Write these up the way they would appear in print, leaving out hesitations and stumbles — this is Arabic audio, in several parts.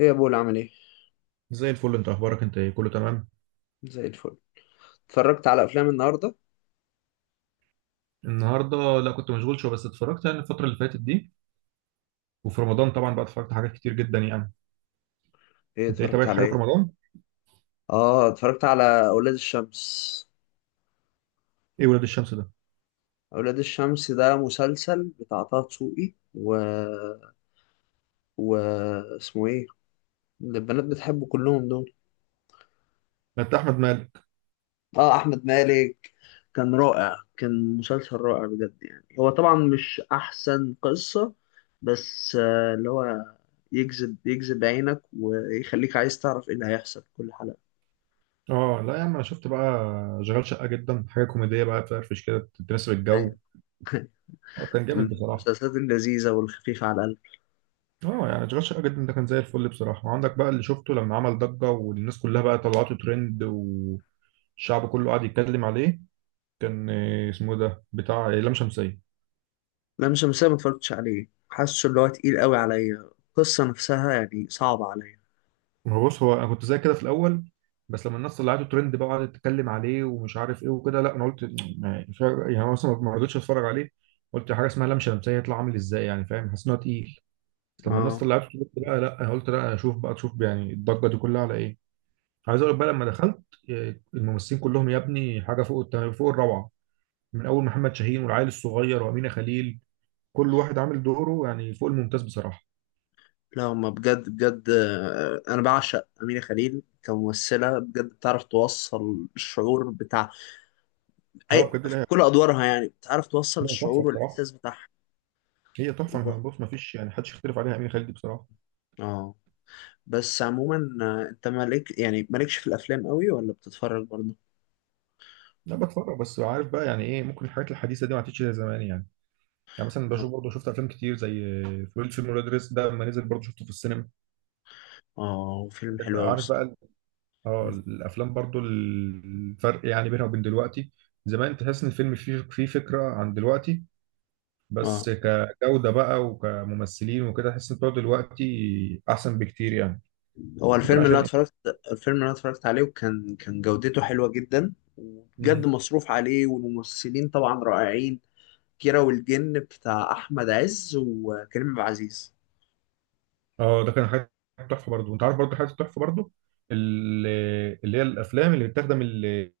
ايه يا بول، عامل ايه؟ زي الفل، انت اخبارك؟ انت ايه كله تمام؟ زي الفل. اتفرجت على افلام النهارده؟ النهارده لا، كنت مشغول شويه، بس اتفرجت يعني الفتره اللي فاتت دي. وفي رمضان طبعا بقى اتفرجت حاجات كتير جدا يعني. ايه انت ايه اتفرجت تابعت على حاجه في ايه؟ رمضان؟ اه اتفرجت على اولاد الشمس. ايه ولاد الشمس ده؟ اولاد الشمس ده مسلسل بتاع طه دسوقي و اسمه ايه؟ اللي البنات بتحبه كلهم دول. ده بتاع احمد مالك. اه احمد مالك. كان رائع، كان مسلسل رائع بجد، يعني هو طبعا مش احسن قصة، بس اللي هو يجذب عينك ويخليك عايز تعرف ايه اللي هيحصل في كل حلقة. اه لا يا عم انا شفت بقى. شغال شقه جدا، حاجه كوميديه بقى تفرفش كده، تناسب الجو. أيوة. اه كان كان جامد من بصراحه. المسلسلات اللذيذة والخفيفة على القلب. اه يعني شغال شقه جدا ده كان زي الفل بصراحه. وعندك بقى اللي شفته لما عمل ضجه والناس كلها بقى طلعته ترند والشعب كله قاعد يتكلم عليه. كان اسمه إيه ده بتاع لام شمسيه. لام شمسية ما اتفرجتش عليه، حاسه اللي هو تقيل قوي عليا، القصة نفسها يعني صعبة عليا. ما هو بص، هو انا كنت زي كده في الاول، بس لما الناس طلعته ترند بقى وقعدت تتكلم عليه ومش عارف ايه وكده، لا انا قلت ما- مش عارف- يعني أنا مثلا ما رضيتش اتفرج عليه. قلت حاجه اسمها لام شمسيه يطلع عامل ازاي، يعني فاهم، حاسس ان هو تقيل. بس لما الناس اه طلعته ترند بقى، لا انا قلت لا اشوف بقى، تشوف يعني الضجه دي كلها على ايه. عايز اقول لك بقى لما دخلت، الممثلين كلهم يا ابني حاجه فوق الروعه. من اول محمد شاهين والعيل الصغير وامينه خليل، كل واحد عامل دوره يعني فوق الممتاز بصراحه. لا، ما بجد بجد، انا بعشق أمينة خليل كممثلة، بجد بتعرف توصل الشعور بتاع اه اي بجد في لا. كل ادوارها، يعني بتعرف توصل هو تحفه الشعور بصراحه. والاحساس بتاعها. هي تحفه، و... بص ما فيش يعني حدش يختلف عليها، امين خالد دي بصراحه. اه. بس عموما انت مالك يعني مالكش في الافلام قوي ولا بتتفرج برضه؟ لا بتفرج، بس عارف بقى، يعني ايه، ممكن الحاجات الحديثه دي ما عادتش زي زمان يعني. يعني مثلا اه. بشوف برضه، شفت افلام كتير زي فول فيلم ولاد رزق ده لما نزل برضه شفته في السينما. اه فيلم عندك حلو بقى، قوي الصراحة. اه الافلام برضه الفرق يعني بينها وبين دلوقتي. زمان تحس ان الفيلم فيه فكره عن دلوقتي، اه بس كجوده بقى وكممثلين وكده تحس ان بتوع دلوقتي احسن بكتير يعني. هو الفيلم ممكن اللي انا عشان اتفرجت، الفيلم اللي انا اتفرجت عليه، وكان جودته حلوه جدا، وبجد إيه؟ مصروف عليه والممثلين طبعا رائعين. كيرة والجن بتاع احمد عز وكريم عبد العزيز. اه ده كان حاجه تحفه برضه. وانت عارف برضه حاجه تحفه برضه، ال- اللي هي الافلام اللي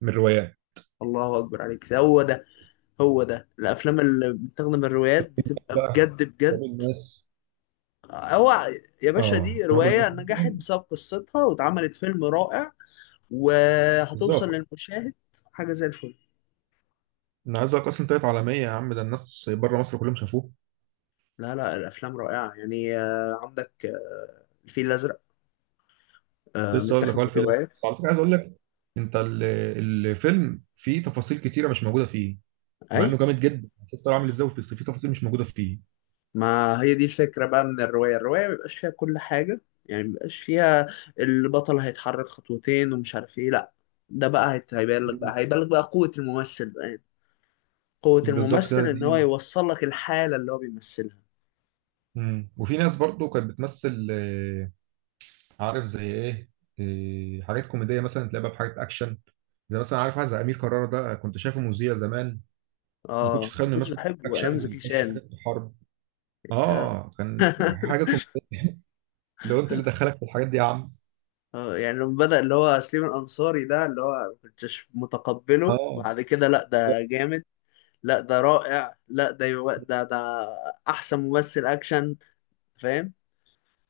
من الروايات الله اكبر عليك، ده هو ده. هو ده الافلام اللي بتاخد من الروايات بتبقى بقى. بجد تراب بجد. الماس. هو يا باشا، اه دي تراب روايه الماس نجحت مثلا، بسبب قصتها واتعملت فيلم رائع وهتوصل بالظبط. للمشاهد. حاجه زي الفل. انا عايز اقول لك اصلا طلعت عالميه يا عم، ده الناس بره مصر كلهم شافوه. لا لا، الافلام رائعه، يعني عندك الفيل الازرق كنت لسه اقول متاخد لك، من هو الفيلم الرواية. بس على فكره عايز اقول لك، انت ال- الفيلم فيه تفاصيل كتيره مش موجوده فيه. مع انه أيوة. جامد جدا، شفت هو عامل ازاي، بس فيه تفاصيل مش موجوده فيه. ما هي دي الفكرة بقى من الرواية، الرواية مبيبقاش فيها كل حاجة، يعني مبيبقاش فيها البطل هيتحرك خطوتين ومش عارف ايه، لأ. ده بقى مم. هيبان لك بقى قوة الممثل بقى، يعني. قوة بالظبط كده الممثل إن هو دي. يوصل لك الحالة اللي هو بيمثلها. وفي ناس برضه كانت بتمثل عارف زي ايه، حاجات كوميديه مثلا تلاقيها بقى في حاجات اكشن. زي مثلا عارف واحد زي امير كرارة ده، كنت شايفه مذيع زمان، ما كنتش اه اتخيل ما انه كنتش يمثل حاجات بحبه أيام اكشن زكي ويخش شان. حاجات حرب. آه. اه كان حاجه كوميديه، لو انت اللي دخلك في الحاجات دي يا عم. اه، يعني لما بدأ اللي هو سليم الأنصاري، ده اللي هو ما كنتش متقبله، اه. بعد كده لأ ده جامد. لا ده رائع، لا ده يو... ده ده احسن ممثل اكشن، فاهم؟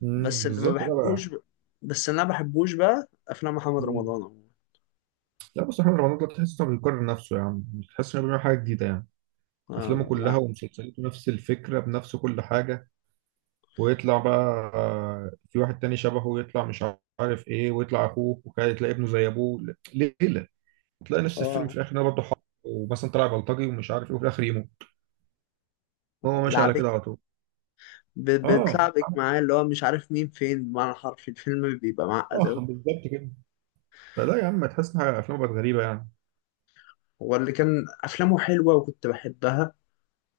بس اللي ما بالظبط، لا بحبوش بقى. ب... بس اللي انا ما بحبوش بقى افلام محمد مم. رمضان عموما. لا بس احمد رمضان ده تحس انه بيكرر نفسه يا عم، مش تحس انه بيعمل حاجه جديده يعني. اه افلامه كلها لا. ومسلسلاته نفس الفكره بنفس كل حاجه، ويطلع بقى، في واحد تاني شبهه يطلع مش عارف ايه ويطلع اخوه، وكده تلاقي ابنه زي ابوه ليله، تلاقي نفس الفيلم في آه، الاخر ده برضه حق، ومثلا طلع بلطجي ومش عارف ايه وفي الاخر يموت. هو ماشي على لعبك، كده على طول. اه. بتلعبك معاه، اللي هو مش عارف مين فين بمعنى حرفي، الفيلم بيبقى معقد اه أوي. بالظبط كده، فلا يا عم تحس ان افلام بقت غريبه يعني. هو اللي كان افلامه حلوه وكنت بحبها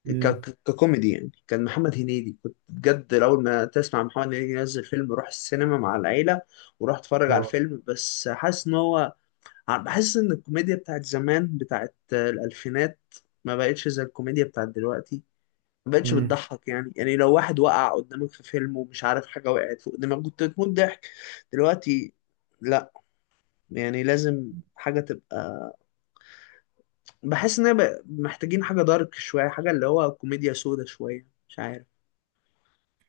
امم. ككوميدي، يعني كان محمد هنيدي، كنت بجد اول ما تسمع محمد هنيدي ينزل فيلم روح السينما مع العيله وروح اتفرج على اه. الفيلم، بس حاسس ان هو، بحس ان الكوميديا بتاعت زمان، بتاعت الالفينات، ما بقتش زي الكوميديا بتاعت دلوقتي. ما بقتش امم بتضحك يعني، يعني لو واحد وقع قدامك في فيلم ومش عارف حاجة وقعت فوق دماغك كنت تموت ضحك. دلوقتي لا، يعني لازم حاجة تبقى، بحس ان هي محتاجين حاجة دارك شوية، حاجة اللي هو كوميديا سودا شوية، مش عارف.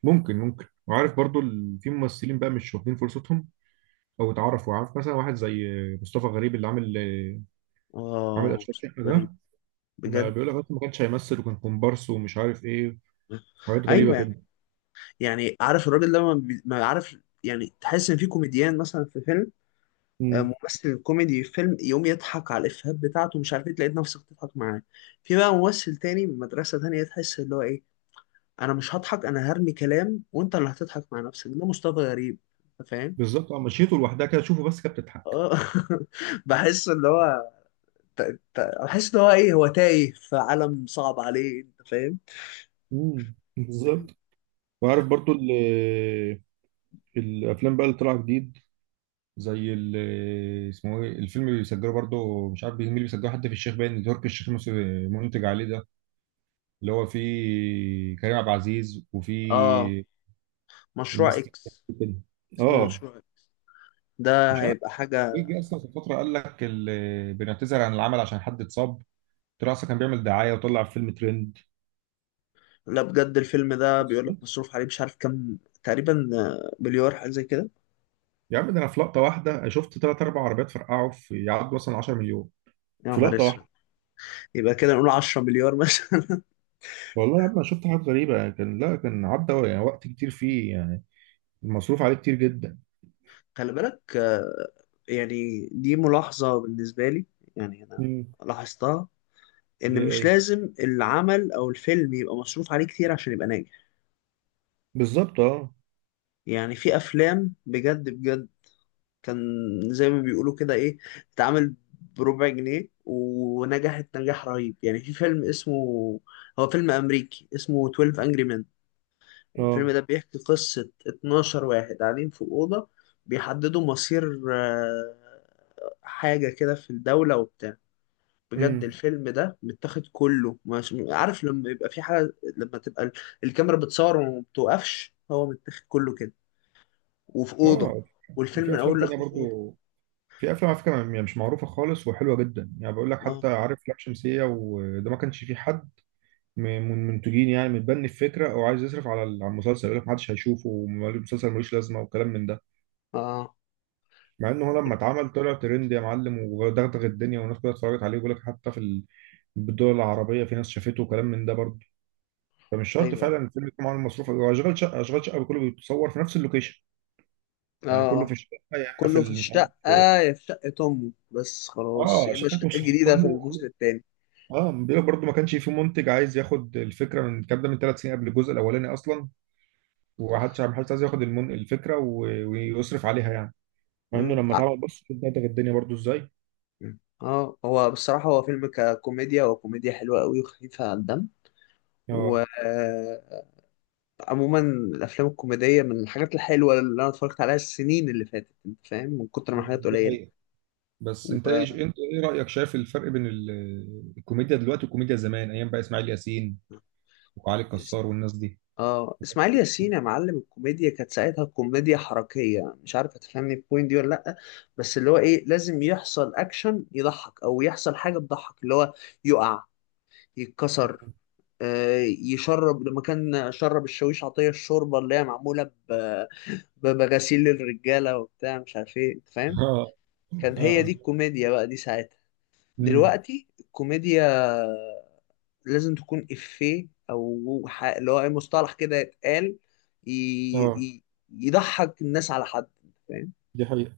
ممكن. في ممثلين بقى مش واخدين فرصتهم او اتعرفوا، عارف مثلا واحد زي مصطفى غريب، اللي عامل اه اشرف شقه غريب، ده. ما بجد. بيقول لك أصلاً ما كانش هيمثل وكان كومبارس ومش عارف ايه، حاجات غريبه ايوه يعني. كده. يعني عارف الراجل ده، ما عارف، يعني تحس ان في كوميديان مثلا في فيلم، امم ممثل كوميدي في فيلم يقوم يضحك على الإفيهات بتاعته، مش عارف ايه، تلاقي نفسك تضحك معاه. في بقى ممثل تاني من مدرسة تانية تحس اللي هو ايه، انا مش هضحك، انا هرمي كلام وانت اللي هتضحك مع نفسك، ده مصطفى غريب، انت فاهم؟ بالظبط. اه مشيته لوحدها كده، شوفه بس كانت بتضحك. آه. بحس اللي هو، ت- بحس اللي هو ايه، هو تايه في عالم صعب عليه، انت فاهم؟ بالظبط. وعارف برضو ال- الافلام بقى اللي طلع جديد، اسمه ايه الفيلم اللي بيسجله برضو، مش عارف مين اللي بيسجله، حتى في الشيخ باين تركي الشيخ منتج عليه ده، اللي هو فيه كريم عبد العزيز اه، وفيه مشروع الناس اكس. كده. اسمه اه مشروع اكس، ده مش عارف هيبقى حاجة. ايه، جه اصلا في فتره قال لك بنعتذر عن العمل عشان حد اتصاب، طلع اصلا كان بيعمل دعايه، وطلع فيلم ترند. لا بجد، الفيلم ده بيقول لك مصروف عليه مش عارف كام تقريبا، مليار حاجة زي كده. يا عم ده انا في لقطه واحده شفت 3 أو 4 عربيات فرقعوا، في يعدوا مثلا 10 مليون يا في نهار لقطه اسود. واحده. يبقى كده نقول 10 مليار مثلا. والله يا عم أنا شفت حاجات غريبه، يعني كان لا كان عدى يعني وقت كتير فيه يعني، المصروف عليه كتير جدا. خلي بالك. يعني دي ملاحظة بالنسبة لي، يعني أنا امم. لاحظتها، إن ليه مش ايه؟ لازم العمل أو الفيلم يبقى مصروف عليه كتير عشان يبقى ناجح. بالظبط اه. يعني في أفلام بجد بجد كان، زي ما بيقولوا كده إيه، اتعمل بربع جنيه ونجحت نجاح رهيب. يعني في فيلم اسمه، هو فيلم أمريكي اسمه 12 Angry Men. الفيلم اه ده بيحكي قصة 12 واحد قاعدين في أوضة بيحددوا مصير آه، حاجة كده في الدولة وبتاع. بجد امم الفيلم ده متاخد كله، مش عارف لما يبقى في حاجة، لما تبقى الكاميرا بتصور وما بتوقفش، هو متاخد كله كده وفي أوضة، اه والفيلم في من افلام أول تانية لآخره في أوضة. برضو، في افلام على فكره يعني مش معروفه خالص وحلوه جدا يعني، بقول لك اه حتى عارف لام شمسيه وده ما كانش فيه حد من المنتجين يعني متبني الفكره او عايز يصرف على على المسلسل، يقول لك ما حدش هيشوفه والمسلسل ملوش لازمه وكلام من ده. اه. آه. مع ان هو لما اتعمل طلع ترند يا معلم ودغدغ الدنيا والناس كلها اتفرجت عليه، ويقول لك حتى في الدول العربيه في ناس شافته وكلام من ده برضه. فمش شرط أيوه فعلا الفيلم يكون معاه مصروف، هو اشغال شقه، اشغال شقه كله بيتصور في نفس اللوكيشن، اه. يعني كله في آه. الشقه، يا اما في كله في مش الشقة، عارف. يا في شقة أمه بس خلاص، اه يا إما شقته الشقة مش الجديدة في الموسم كله. التاني. اه بيقول لك برضه ما كانش في منتج عايز ياخد الفكره من الكلام ده من 3 سنين قبل الجزء الاولاني اصلا، ما حدش عايز ياخد الفكره ويصرف عليها يعني. مع انه آه، لما اتعمل بص دغدغ الدنيا برضه ازاي. مم. اه هو بصراحة هو فيلم ككوميديا، هو كوميديا حلوة قوي وخفيفة على الدم. اه وعموما الأفلام الكوميدية من الحاجات الحلوة اللي أنا اتفرجت عليها السنين اللي فاتت، أنت فاهم، من كتر ما حاجات دي قليلة. حقيقة. بس انت و... ايه انت ايه رايك، شايف الفرق بين الكوميديا دلوقتي والكوميديا زمان ايام بقى اسماعيل ياسين وعلي اس- الكسار والناس دي؟ اه إسماعيل ياسين يا معلم، الكوميديا كانت ساعتها كوميديا حركية، مش عارف هتفهمني البوينت دي ولا لأ؟ بس اللي هو إيه، لازم يحصل أكشن يضحك، أو يحصل حاجة تضحك، اللي هو يقع، يتكسر، آه، يشرب لما كان شرب الشاويش عطية الشوربة اللي هي معمولة بمغاسيل الرجالة وبتاع مش عارف ايه، انت فاهم؟ اه. كان هي اه دي الكوميديا بقى دي ساعتها. امم دلوقتي الكوميديا لازم تكون إفيه، أو اللي هو أي مصطلح كده يتقال، ي... اه ي... يضحك الناس على حد، أنت فاهم. دي حقيقة.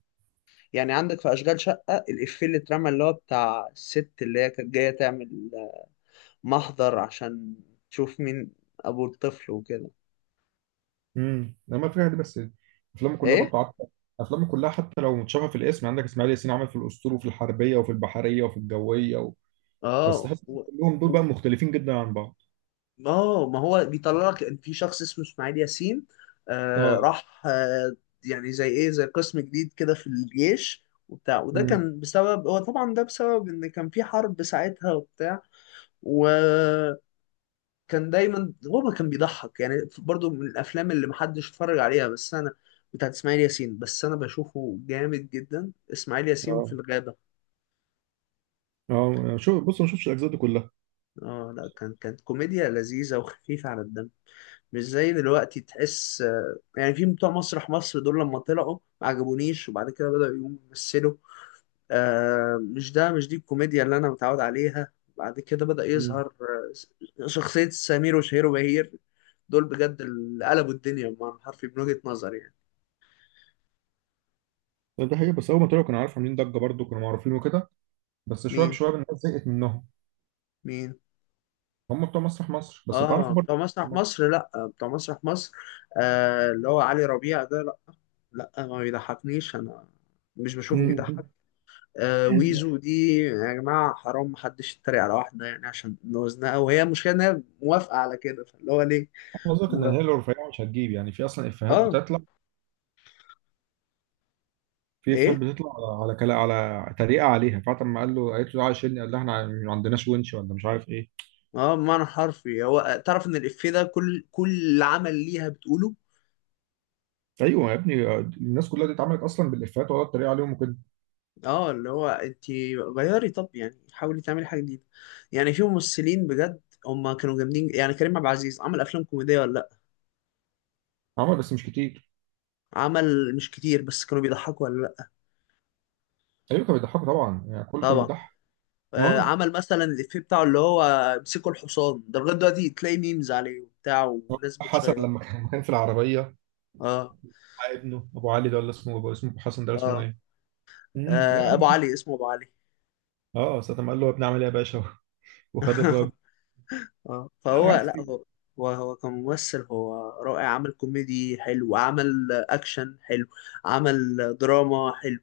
يعني عندك في أشغال شقة الإفيه اللي اترمى اللي هو بتاع الست اللي هي كانت جاية تعمل محضر عشان تشوف مين أبو الطفل وكده. لما في حاجه، بس افلامه كلها إيه؟ برضه عارفه، افلامه كلها حتى لو متشابهه في الاسم. عندك اسماعيل ياسين عمل في الاسطول وفي الحربيه وفي البحريه وفي الجويه اه. بس تحس إن كلهم دول بقى و- مختلفين جدا عن بعض. اه، ما هو بيطلع لك إن في شخص اسمه اسماعيل ياسين، آه اه. راح آه يعني زي ايه، زي قسم جديد كده في الجيش وبتاع، وده امم كان بسبب، هو طبعا ده بسبب ان كان في حرب ساعتها وبتاع، وكان دايما هو ما كان بيضحك. يعني برضو من الافلام اللي محدش اتفرج عليها بس انا، بتاعت اسماعيل ياسين، بس انا بشوفه جامد جدا، اسماعيل ياسين في اه الغابة. اه شو بص ما شفتش الاجزاء دي كلها. اه لا، كان كانت كوميديا لذيذة وخفيفة على الدم، مش زي دلوقتي، تحس يعني في بتوع مسرح مصر دول، لما طلعوا ما عجبونيش، وبعد كده بدأوا يقوموا يمثلوا، مش ده مش دي الكوميديا اللي أنا متعود عليها. بعد كده بدأ يظهر شخصية سمير وشهير وبهير. دول بجد اللي قلبوا الدنيا بمعنى حرفي من وجهة نظري يعني. ده حقيقي، بس اول ما طلعوا كانوا عارفين عاملين ضجه برضو، كانوا معروفين وكده، بس شويه مين؟ بشويه الناس زهقت منهم. مين؟ هم بتوع مسرح مصر بس اه اتعرفوا برضو. بتوع مسرح مصر، لا بتوع مسرح مصر اللي هو علي ربيع ده، لا، لا ما بيضحكنيش انا، مش بشوفه بيضحك. ويزو دي، يا جماعة حرام محدش يتريق على واحدة يعني عشان وزنها، وهي المشكلة إن هي موافقة على كده، فاللي هو ليه؟ قصدك ان و... هي لو رفيعه مش هتجيب؟ يعني في اصلا افيهات آه. بتطلع، في افيهات إيه؟ بتطلع على على كلا على طريقه عليها. فاطمه ما قال له قالت له تعالى شيلني قال لها احنا ما عندناش ونش ولا مش عارف ايه. بمعنى حرفي هو تعرف إن الإفيه ده كل عمل ليها بتقوله. ايوه يا ابني الناس كلها دي اتعملت اصلا بالافيهات ولا الطريقه عليهم وكده. اللي هو أنت غيري، طب يعني حاولي تعملي حاجة جديدة. يعني في ممثلين بجد هما كانوا جامدين، يعني كريم عبد العزيز عمل أفلام كوميدية ولا لأ؟ عمل بس مش كتير. عمل مش كتير بس كانوا بيضحكوا ولا لأ؟ ايوه كان بيضحكوا طبعا يعني كله كان طبعا. بيضحك. اه. عمل مثلا الإفيه بتاعه اللي هو امسكوا الحصان، ده لغاية دلوقتي تلاقي ميمز عليه وبتاع وناس حسن بتشيره. لما كان كان في العربيه اه. ابنه ابو علي ده، ولا اسمه ابو، اسمه ابو حسن ده، اسمه اه. ايه؟ لا أبو عمل- علي، اسمه أبو علي. اه ساعة ما قال له يا ابني عمل ايه يا باشا، وخد الراجل. اه لا فهو لا عادي. هو، هو كممثل هو رائع، عمل كوميدي حلو، عمل أكشن حلو، عمل دراما حلو.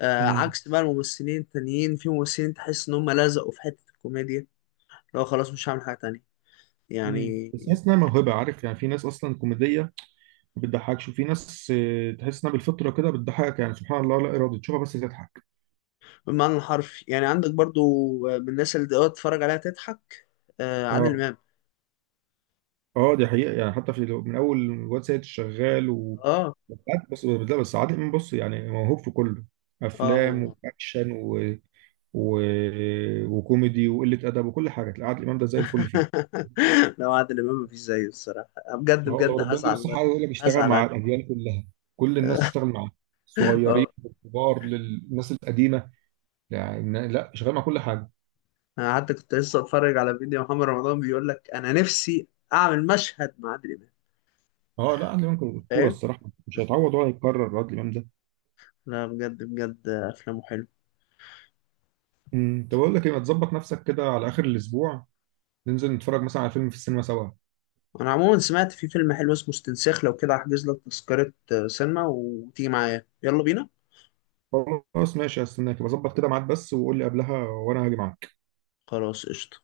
امم عكس بقى الممثلين التانيين، في ممثلين تحس إن هم لزقوا في حتة الكوميديا، لو خلاص مش هعمل حاجة تانية امم يعني. بس تحس انها موهبه، عارف، يعني في ناس اصلا كوميديه ما بتضحكش، وفي ناس تحس انها بالفطره كده بتضحكك يعني، سبحان الله، لا ارادي تشوفها بس تضحك. بالمعنى الحرفي، يعني عندك برضو من الناس اللي تقعد تتفرج عليها تضحك، عادل اه. إمام. اه دي حقيقه، يعني حتى في من اول الواد سيد الشغال اه بس بس لا، بس عادل امام بص يعني موهوب في كله، اه افلام هو. واكشن و... وكوميدي وقله ادب وكل حاجه تلاقي عادل امام ده زي الفل فيها. لو عادل إمام مفيش زيه الصراحة، بجد ما هو لو بجد ربنا يديله هزعل، الصحة، عايز اقول لك، اشتغل هزعل مع عليه. الأديان كلها، كل الناس تشتغل معاه، الصغيرين اه، للكبار للناس القديمة، يعني لا، شغال مع كل حاجة. انا حتى كنت لسه اتفرج على فيديو محمد رمضان بيقول لك انا نفسي اعمل مشهد مع عادل امام، اه لا عادل إمام كان أسطورة فاهم. الصراحة، مش هيتعوض ولا هيتكرر عادل إمام ده. لا بجد بجد افلامه حلو. طب أقول لك إيه، ما تظبط نفسك كده على آخر الأسبوع، ننزل نتفرج مثلا على فيلم في السينما سوا. انا عموما سمعت في فيلم حلو اسمه استنساخ، لو كده هحجز لك تذكرة سينما وتيجي معايا يلا بينا. خلاص ماشي، هستناك، بظبط كده ميعاد بس وقول لي قبلها وأنا هاجي معاك. خلاص قشطة.